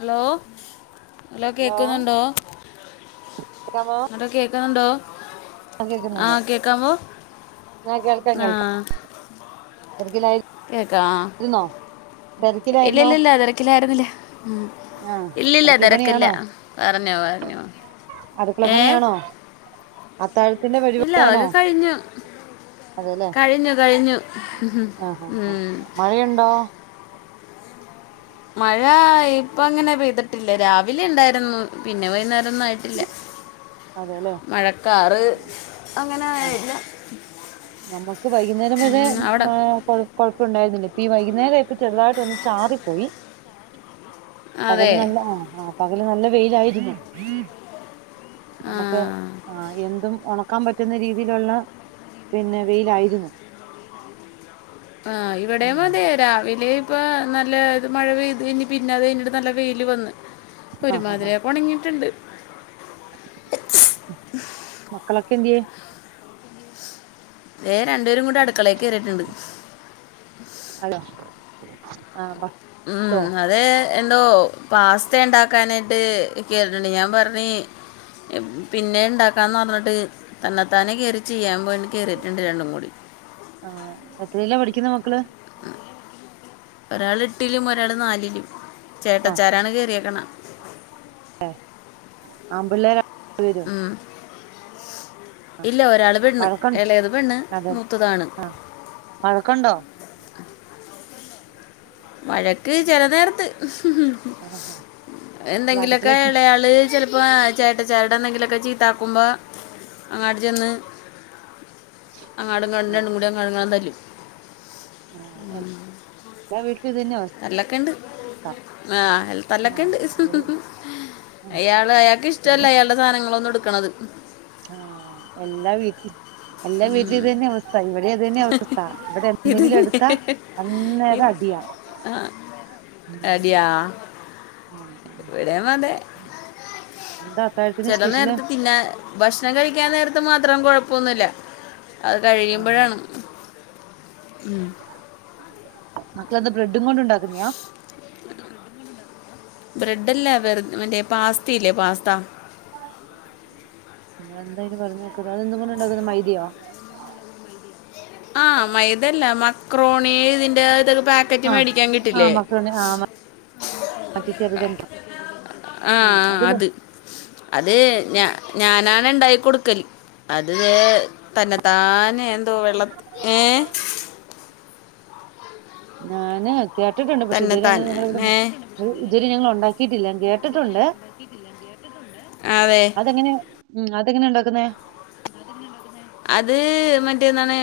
Hello, hello കേക്കുന്നുണ്ടോ കേക്കാമോ ന്നട്ടോ കേ ക്ക്ന്ന്ണ്ടോ ആഹ് കേക്കാമോ? ന്നാ കേൾക്കാം, കേൾക്കാം. തെര്കിലാ കേക്കാ ആഹ്. ഇരുന്നോ? ഇല്ലില്ലില്ലാ തെരക്കിലായിരുന്നില്ല ഉം ആഹ് ഇല്ലല്ല അടുക്കള തെരക്കില്ല പറഞ്ഞോ പറഞ്ഞോ ഏ അടുക്കളപ്പണിയാണോ അത്താഴത്തിന്റെ ഇല്ല പരിപാടിയാണോ അതൊക്കെ കഴിഞ്ഞു അതേല്ലേ കഴിഞ്ഞു കഴിഞ്ഞു ആഹ്- ആഹ്- ആഹ് ഉം. മഴയുണ്ടോ മഴ ഇപ്പ അങ്ങനെ പെയ്തിട്ടില്ല രാവിലെ ഉണ്ടായിരുന്നു പിന്നെ വൈന്നേരൊന്നും ആയിട്ടില്ല [unintelligible] അതെല്ലേ മഴക്കാറ് ആഹ് അങ്ങനെയായില്ല നമുക്ക് വൈകുന്നേരം വരെ മഴ കൊ കൊഴപ്പ ഒണ്ടായിരുന്നില്ല ഇപ്പൊ ഈ വൈകുന്നേരായപ്പൊ ചെറുതായിട്ടൊന്ന് ചാറിപ്പോയി പകല് അതെ നല്ല ആഹ്- ആഹ് പകല് നല്ല വെയിലായിരുന്നു നമുക്ക് ആ ആഹ് എന്തും ഒണക്കാൻ പറ്റുന്ന രീതിയിലുള്ള പിന്നേ വെയിലായിരുന്നു ആഹ് ഇവിടെയും അതേ രാവിലേയും ഇപ്പൊ നല്ല ഇത് മഴ പെയ്ത് കഴിഞ്ഞ് പിന്നെ അത് കഴിഞ്ഞിട്ട് നല്ല വെയില് വന്ന് ഇപ്പൊ ആഹ് ഒരുമാതിരി ആ ഒണങ്ങീട്ടുണ്ട് ഉം മക്കളൊക്കെ എന്ത്യേ ദേ രണ്ടുപേരും കൂടെ അടുക്കളേ കേറീട്ടുണ്ട് ഹലോ ആഹ് പ ഉം അ ത് എന്തോ പാസ്ത ഉണ്ടാക്കാനായിട്ട് കേറീട്ടുണ്ട് ഞാൻ പറഞ്ഞ് പിന്നേ ഇണ്ടാക്കാന്ന് പറഞ്ഞിട്ട് തന്നത്താനെ കയറി ചെയ്യാൻ പോയിണ്ട് കയറിട്ടുണ്ട് രണ്ടും കൂടി ആഹ് എത്രിലാ പഠിക്കുന്നെ മക്കള് ഒരാള് എട്ടിലും ഒരാള് നാലിലും ചേട്ടച്ചാരാണ് കയറിയേക്കണേ ആഹ് ആമ്പിള്ളേരാ വരും ഉം ഇല്ല ഒരാള് പെണ്ണ് വഴക്ക എളയത് പെണ്ണ് മൂത്തതാണ് വഴക്കൊണ്ടോ വഴക്ക് ചെല നേരത്ത് ആഹ് അത് എന്തെങ്കിലൊക്കെ അടുക്കളേക്ക് എളയാള് ചെല ഇപ്പാ ചേട്ട ചേട്ടനെന്തെങ്കിലൊക്കെ ചീത്താക്കുമ്പാ അങ്ങാട്ട് ചെന്ന് അങ്ങാടും ഇങ്ങാണ്ട് ആഹ് രണ്ടും കൂടി അങ്ങാടും ഇണ്ടാടും തല്ലും ആഹ് എല്ലാ വീട്ടിലും ഇതന്നാ അവസ് തല്ലൊക്കൊണ്ട് ആഹ് അൽ തല്ലൊക്കെ ആഹ് ഇവിടെ ഉണ്ട് ആഹ് അയാള് അയാൾക്ക് ഇവിടെ ഇഷ്ടല്ലാ അയാൾടെ സാധങ്ങളൊന്നും എടുക്കണത് ആഹ് എല്ലാ വീട്ടിൽ എല്ലാ വീട്ടിലും ഇതന്നെ അവസ്ഥ ഇവിടെയും അതന്നെ അവസ്ഥ ഇവിടെ ഇത് എന്തെങ്കിലും തന്നെ. എടുത്താ ഇത് അന്നേരം അടിയാ ഉം അടിയാ ആഹ് ആഹ് ഇവിടെയും മതെ എന്താ അത്താഴത്തിന് ചെല സ്പെഷ്യല് നേരത്ത് പിന്നെ ഭക്ഷണം കഴിക്കാൻ നേരത്ത് മാത്രം കുഴപ്പൊന്നുയില്ല അത് ഉം കഴിയുമ്പഴാണ് ഉം മക്കളന്താ ബ്രെഡും കൊണ്ട് ഉണ്ടാക്കുന്നയാ ബ്രെഡല്ലാ വെറു മറ്റേ പാസ്തയില്ലേ പാസ്ത നമ്മൾ എന്താ അതിന് പറയുന്ന കേക്കുന്നത് അതെന്തുക്കൊണ്ട് ഉണ്ടാക്കുന്നെ മൈദയോ ആഹ് മൈദയല്ല മക്രോണി ഇതിന്റെ ഇതൊക്കെ പാ ക്കറ്റ് ആഹ് മേടിക്കാൻ ആഹ് കിട്ടില്ലേ മക്കളുണ്ട് ആഹ് മറ്റേ ചെറുതന്നെ ആഹ് ആഹ് അത് അത് ഞാ ഞാനാണ് ഇണ്ടാക്കി കൊടുക്കല് അത് തന്നെത്താനേ എന്തോ വെള്ള ഏ [inaudible] ഞാന് കേട്ടിട്ടുണ്ട് പക്ഷെ ഇത് വരെ അങ്ങനെ ഞങ്ങള് തന്നെത്താനെ ഇവിടെ- ഇതുവരെ ഞങ്ങള് ഒണ്ടാക്കിയിട്ടില്ല കേട്ടിട്ടുണ്ട് ഉണ്ടാക്കിട്ടില്ല കേട്ടിട്ടുണ്ട് അതെ അതെങ്ങനെയ ഉം അതെങ്ങനെയ ഉണ്ടാക്കുന്നെ അത് മറ്റേ എന്താണ്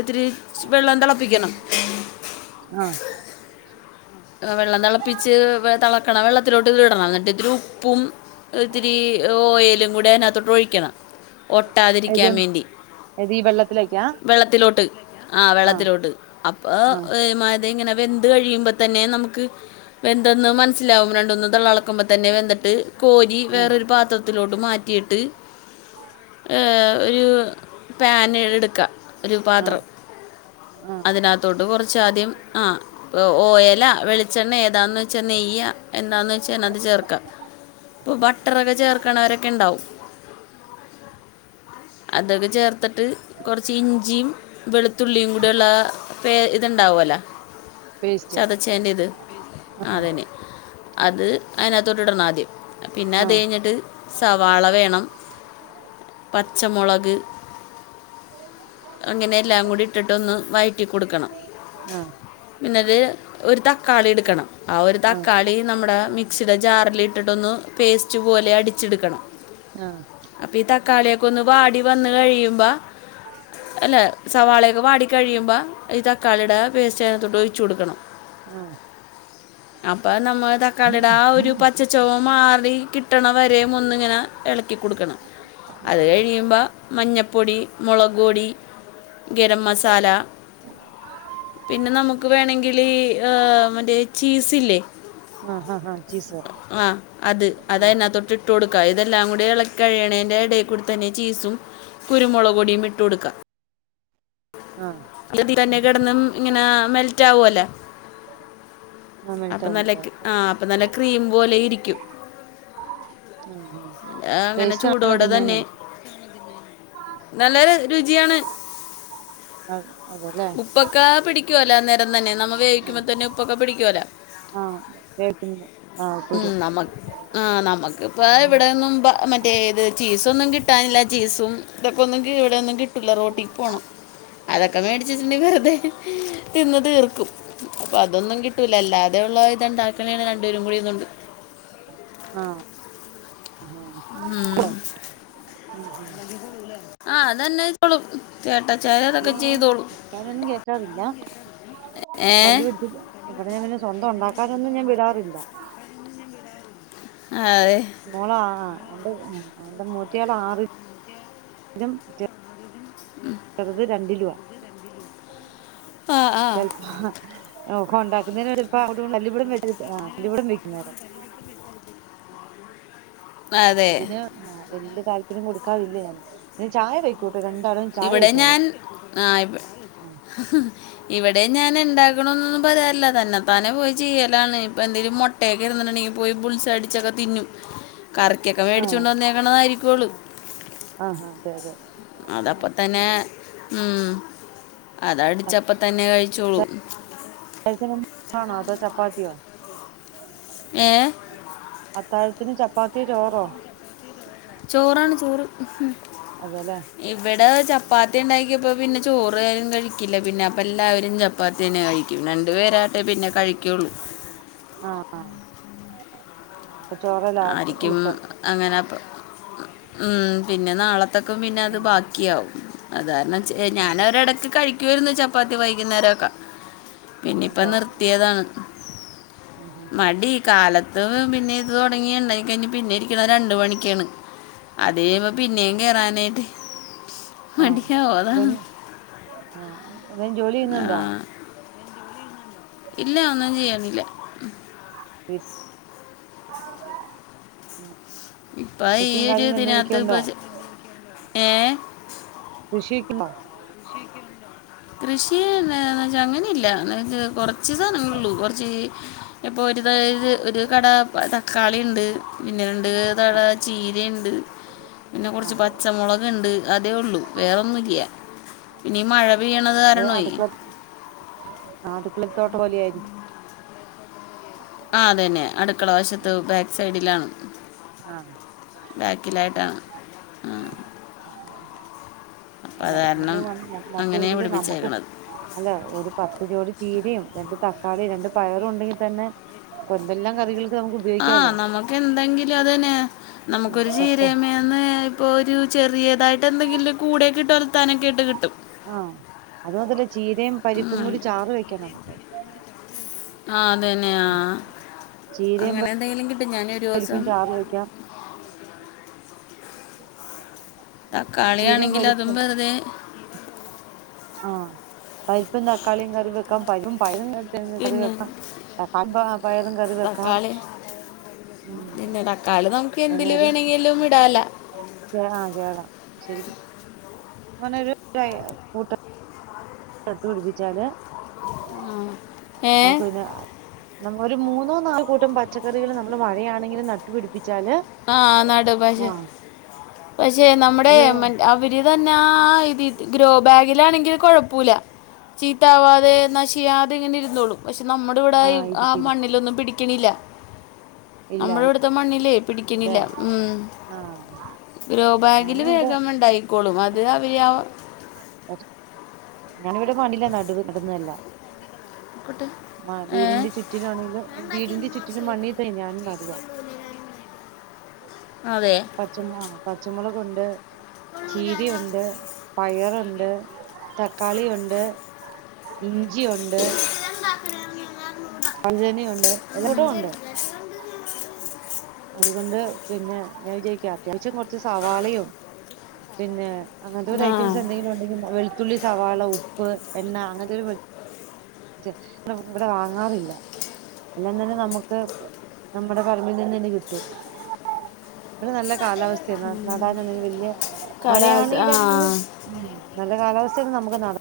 ഇത്തിരി വെള്ളം തെളപ്പിക്കണം ആഹ് വെള്ളം തെളപ്പിച്ച് തെളക്കണ വെള്ളത്തിലോട്ട് ഇത് ഇടണം എന്നിട്ട് ഇത്തിരി ഉപ്പും- ഒത്തിരി ഓയിലും കൂടി അതിനകത്തോട്ട് ഒഴിക്കണം ഒട്ടാതിരിക്കാൻ വേണ്ടി അത് ഈ വെള്ളത്തിലേക്കാ വെള്ളത്തിലോട്ട് ആ വെള്ളത്തിലോട്ട് അപ്പൊ ആ ഇതേ - ദെ ഇങ്ങനെ വെന്തു കഴുമ്പോ- തന്നെ നമുക്ക് വെന്തെന്ന് മനസ്സിലാകും രണ്ടൂന്ന് തെള തെളക്കുമ്പോ തന്നെ വെന്തിട്ട് കോരി ആ വേറൊരു പാത്രം- ത്തിലോട്ട് മാറ്റിയിട്ട് ഒരു പാൻ എടുക്കാം ഒരു ആ പാത്രം ആ അതിനകത്തോട്ട് കൊറച്ച് ആദ്യം ആ ഓയ- അല്ല വെളിച്ചെണ്ണ ഏതാന്ന് വെച്ചാൽ നെയ്യ എന്താണന്ന് വെച്ചാ അതിനാത്ത് ചേർക്കാം ഇപ്പോ ബട്ടറൊക്കെ ചേർക്കണവരൊക്കെ ഉണ്ടാവും അതങ്ങ് ചേർത്ത്- ത്തിട്ട് കൊറച്ച് ഇഞ്ചിയും വെളുത്തുള്ളിയും കൂടി ഉള്ള പേ ഇത് ഉണ്ടാവുമല്ലോ പേസ്റ്റ് ചതച്ചേന്റെറ ഇത് ആ ആ അതന്നെ അത് അതിനതിനകത്തട്ട് ഇടണം ആദ്യം പിന്നെ ആ അത് കഴിഞ്ഞിട്ട്- സവാള വേണം പച്ചമൊളക്- അങ്ങനെ എല്ലാം കൂടി ഇട്ടിട്ടൊന്ന് വഴറ്റി കൊടുക്കണം ആ ആ പിന്നെ അത്- ഒരു തക്കാളി എടുക്കണം ആ ഒരു തക്കാളി നമ്മുടെ മിക്സിയുടെ ജാറില് ഇട്ടിട്ടൊന്ന് പേസ്റ്റ് പോലെ അടിച്ചെടുക്കണം ഉ ആഹ് അപ്പൊ ഈ തക്കാളിയൊക്കെ ഒന്ന് വാടി വന്ന് കഴിയുമ്പം - ആഹ [unintelligible] അല്ല സവാളയൊക്കെ വാടി കഴിയുമ്പോ ഈ തക്കാളിയുടെ പേസ്റ്റ് അതിനാത്തോട്ട് ഒഴിച്ച് കൊടുക്കണം ആഹ് അപ്പൊ നമ്മടെ തക്കാളിയുടെ ആ ഒരു പച്ച ചൊവ മാറി കിട്ടണവരെ ഒന്നിങ്ങനെ- എളക്കി കൊടുക്കണം അത് കഴിയുമ്പം - മഞ്ഞപ്പൊടി മുളക് പൊടി ഗരം മസാല- പിന്നെ നമുക്ക് വേണെങ്കിലെ മറ്റേ ചീസ്‌ ഇല്ലേ ആ ചീസ് - ആഹ് അത് ആ അതിനാത്തോട്ട് ഇട്ട് - ഇട്ട് കൊടുക്കുക ഇതെല്ലാം കൂടി ഇളക്കി കഴിയണതിന്റെ ഇടയിൽ കൂ തന്നെ ചീസും- കുരുമുളക് പൊടീമിട്ട് കൊടുക്കുക ആഹ് അതതി തന്നെ കിടന്നും ഇങ്ങനെ മെൽറ്റ് ആവുവല്ലെ ആ അപ്പൊ മെൽറ്റാവും നല്ല ക് മെൽറ്റാവും അപ്പൊ നല്ല ക്രീം പോലെ ഇരിക്കും ആ ആ അങ്ങനെ ടേസ്റ്റ് ആണോ ചൂടോടെ തന്നെ തിന്നാന് നല്ലൊരു രുചിയാണ് അ അതെല്ലേ ഉപ്പൊക്കെ പിടിക്കുവല്ലാ അന്നേരം തന്നെ നമ്മ വേവിക്കുമ്പോ തന്നെ ഉപ്പൊക്കെ പിടിക്കുവല്ല ആഹ് കേക്കുന്നു ആഹ് ഒരു ആഹ് നമ്മക്കിപ്പ ഇവിടേന്നും മ റ്റേത് ചീസൊന്നും കിട്ടാനില്ല ചീസും ഇതൊക്കെ ഒന്നും ഇവിടെയൊന്നും കിട്ടൂല്ല റോട്ടിക്ക് പോണം അതൊക്കെ മേടിച്ചുവെച്ചിട്ടുണ്ടെങ്കി വെറുതെ തിന്ന് തീർക്കും അപ്പൊ അതൊന്നും കിട്ടൂല്ല അല്ലാതെയുള്ള ഇത്ണ്ടാക്കണേ ണ് രണ്ടുപേരും കൂടി ഇര്ന്നോണ്ട് ഉം. ആഹ് ആഹ് അതന്നെ ഇപ്പളും ചേട്ടച്ചാര് അതൊക്കെ ചെയ്തോളും വേറെഒന്നും കേക്കാറില്ല. ഏ തല്ലു പിടിച്ചിട്ട ഇവിടെ ഞാൻ പിന്നെ സ്വന്തം ഒണ്ടാക്കാനൊന്നും ഞാൻ വിടാറില്ല ആയ് മോളാ ആ എന്റെ എന്റെ മൂത്തയാൾ ആറി ലും ഉം ചെറുത് രണ്ടിലുവാ ആ ആ ചെൽ ഒക്കെ ഉണ്ടാക്കുന്നേനൊരു [unintelligible] [unintelligible] വെക്കുന്നേരം അതെ അതിന് ആ വല്യ താല്പര്യം കൊടുക്കാറില്ല ഞാൻ പിന്നെ ചായ വയ്ക്കൂട്ടോ രണ്ടാളും ചായ വച്ചോളും ആഹ് ഇവ് ഇവിടേം ഞാൻ ഇണ്ടാക്കണന്നൊന്നും പറയാറില്ല തന്നെ താനെ പോയി ചെയ്യലാണ് ഇപ്പ എന്തെലും മൊ ട്ടേക്കെ ഇരുന്നിട്ടൊണ്ടെങ്കിപോയി ബുൾസ് ഐ അടിച്ചൊക്കെ തിന്നും അ കറിക്കൊക്കെ വേടിച്ചു കൊണ്ട് വന്നേക്കണതായിരിക്കൊള്ളൂ ആഹ് ആഹ് അതെ അതെ അതപ്പ തന്നെ ഉം അതടിച്ചപ്പ തന്നെ കഴിച്ചോളും അത്താഴത്തിന് [inaudible] പാണോ അതോ ചപ്പാത്തിയോ ഏഹ് അത്താഴത്തിന് ചപ്പാത്തിയോ ചോറോ ചോറാണ് ചോറ് അതെല്ലേ ഇവിടെ ചപ്പാത്തി ഉണ്ടാക്കിയപ്പോ പിന്നെ ചോറാരും കഴിക്കില്ല പിന്നെ അപ്പ എല്ലാവരും ച പ്പാത്തി തന്നെ കഴിക്കൂ രണ്ടു പേരായിട്ടെ പിന്നെ കഴിക്കൂള്ളൂ ആഹ് ആരിക്കും അങ്ങനെ ഉം പിന്നെ നാളത്തേക്കും ആ പിന്നത് ബാക്കിയാവും അതാരണം ആ ഞാനൊരെടക്ക് കഴിക്കുവായിരുന്നു ചപ്പാത്തി വൈകുന്നേരൊക്കെ പിന്നിപ്പ അതെ നിർത്തിയതാണ് ആ ആ മടി കാലത്തും പിന്നെ ത് തുടങ്ങി എണ്ടാക്കി കഴിഞ്ഞ് പിന്നെ ഇരിക്കണത് രണ്ട് മണിക്കാണ് അത് കഴീമ്പം പിന്നേം കേറാനായിട്ട് ആഹ് എന്താണ് ആഹ് എന്തേലും ജോലി ആ, ചെയ്യുന്നുണ്ടോ ഇല്ല ഒന്നും ചെയ്യണില്ലേ അ ഇപ്പ ഈ ഒരു കാര്യങ്ങളും എന്തെങ്കിലുമൊക്കെ ദിനകത്ത് ഇപ്പ ഉണ്ടോ? ഏഹ് കൃഷിക്കണോ ഉ കൃഷി വച്ച അങ്ങനെ ഇല്ല എന്ന കൊറച്ച് സാധനങ്ങളള്ളൂ കൊറച്ച് ഇപ്പൊ ഒരുതായത് ഒരു കട തക്കാളി ഉണ്ട് പിന്നെണ്ട് തഴ ആഹ് ചീരുണ്ട് പിന്നെ കുറച്ച് ആഹ് പച്ചമുളക് ഉണ്ട് അതേ ഉള്ളൂ വേറെന്നുല്ല അത് അടുക്കള അടുക്കള തോട്ടം പോലെ ആയിരിക്ക ആഹ് അതന്നെ അടുക്കള വശത്ത് ആഹ് ബാക്ക് സൈഡിലാണ് ആഹ് ബാക്കിലായിട്ടാണ് അപ്പം അല്ല അത് കാരണം എന്തെങ്കിലും ന നട്ടു അങ്ങനെ പിടിപ്പിച്ച നമ്മുക്ക് പിടിപ്പിച്ചേക്കണത് അല്ല ഒരു പത്ത് ജോടി ചീരയും രണ്ട് തക്കാളിയും രണ്ട് പയറും ഉണ്ടെങ്കിൽ തന്നെ ന്തെല്ലാം കറികൾ ആഹ നമുക്ക് എന്തെങ്കിലും അതന്നെ ആഹ് നമുക്കൊരു പെട്ട ചീരമന്ന് ഇപ്പോൾ ഒരു ചെറിയതായിട്ട് എന്തെങ്കിലും കൂടെയൊക്കെ ഇട്ട വലുത്താനൊക്കെയിട്ട് കിട്ടും ആഹ അതുമാതല്ലേ ചീരയും പരിപ്പും ഉം. കൂടി ചാറ് വെക്കാം നമുക്ക് ആഹ് അത് തന്നെയാ ചീരയും അങ്ങനെ എന്തെങ്കിലും കിട്ടും ഞാന ഒരു പരിപ്പും ദിവസം ചാറ് [inaudible] ചീരയും തക്കാളിയാണെങ്കില് അതും പരിപ്പും വെറുതെ ആഹ പരിപ്പും തക്കാളിയും കറി വെക്കാൻ പരിപ്പും പ കറി പിന്നെ വെക്കാം കമ്പ പയരും കറി വെക്കാം തക്കാളി ഉം പിന്നെ തക്കാളി നമുക്ക് എന്തില് അതിനൊരു വേണമെങ്കിലും ഇടാല [unintelligible] [unintelligible] നട്ട്പിടിപ്പിച്ചാല് ഏ നമുക്കെന്നെ നമ്മ ഒരു മൂന്നോ നാല് കൂട്ടം പച്ചക്കറികള് നമ്മള് മഴയാണെങ്കിലും നട്ടുപിടിപ്പിച്ചാല് ആഹ് നടും പഷേ ആ പക്ഷെ നമ്മുടെ ഒരു മറ്റേ ഗ്രൗ ബാഗിൽ ആണേൽ കൊയപ്പല്ല ചീത്താവാതെ നശിയാതെ ഇങ്ങനെ ഇരുന്നോളും പക്ഷെ നമ്മുടെ ഇവിട ആ ആഹ് ഇരിക്കും മണ്ണിലൊന്നും പിടിക്കണില്ല ഇല്ല നമ്മുടെ ഇവിടുത്തെ മണ്ണിലേ പിടിക്ക്ന്നില്ല ഉം ആ ഗ്രോബാഗില് ഞാനിവിടെ ണ്ടായിക്കോളും അത് അവര് ഞാനിവിടെ പണില്ല [unintelligible] ആയിക്കോട്ടെ. ആഹ ഏ വീടിന്റെ ചുറ്റിലാണെങ്കിലും വീടിന്റെ ചുറ്റിലും മണ്ണിട്ട് തൈ നടുവാ അതെ പച്ചമുള പച്ചമുളകുണ്ട് ചീരി ഉണ്ട് പയറുണ്ട് തക്കാളിയുണ്ട് ഇഞ്ചിയുണ്ട് വഴുതനയുണ്ട് എല്ലോടം ഉണ്ട് അതുകൊണ്ട് പിന്നെ ഞാൻ വിചാരിക്ക അത്യാവശ്യം കുറച്ച് സവാളയും പിന്നെ അങ്ങനത്തെ ഒരു ആ ഐറ്റംസ് എന്തെങ്കിലും ഉണ്ടെങ്കിൽ വെളുത്തുള്ളി സവാള ഉപ്പ് എണ്ണ അങ്ങനത്തെ ഒരു വിടെ വാങ്ങാറില്ല എല്ലാം തന്നെ നമുക്ക് നമ്മുടെ പറമ്പിന് നിന്ന് തന്നെ കിട്ടും ഇവിടെ നല്ല കാലാവസ്ഥയാണ് നടാനാണെങ്കിൽ വല്യ കലാസ് ആ മഴയാണെങ്കിലും ഉം, നല്ല കാലാവസ്ഥയാണെ നമുക്ക് നടാ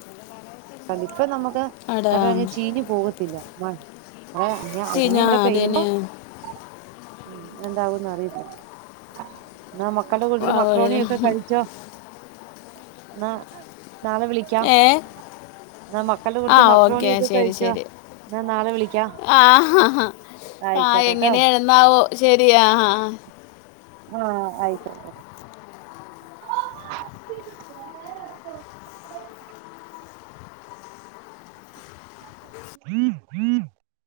കാരണം ഇപ്പ നമ്മക്ക് അടാ [unintelligible] ചീഞ്ഞ് പോവത്തില്ല, മഴ മഴയാണ് [unintelligible] ചീഞ്ഞ ഇഞ്ഞ് ഇബടെ പെയ്യുമ്പം അതിന് ഉം പിന്നെ എന്താവുന്ന് അറിയില്ല ഇന്നാ മക്കൾടെ കൂട്ടത്തില് അവര് മക്രോണിയൊക്കെ കഴിച്ചോ ഇന്നാ നാളെ വിളി ഏഹ് ഇന്നാ മക്കൾടെ കൂട്ടത്തി മക്രോണിയൊക്കെ കഴിച്ചോ ശരി ഇന്നാ നാളെ വിളിക്കാ ആ ആയിക്കോട്ടട്ടോ എന്നാവോ ശെരി ആഹ് ആഹ് ആഹ് ആയിക്കോട്ടെ [inaudible]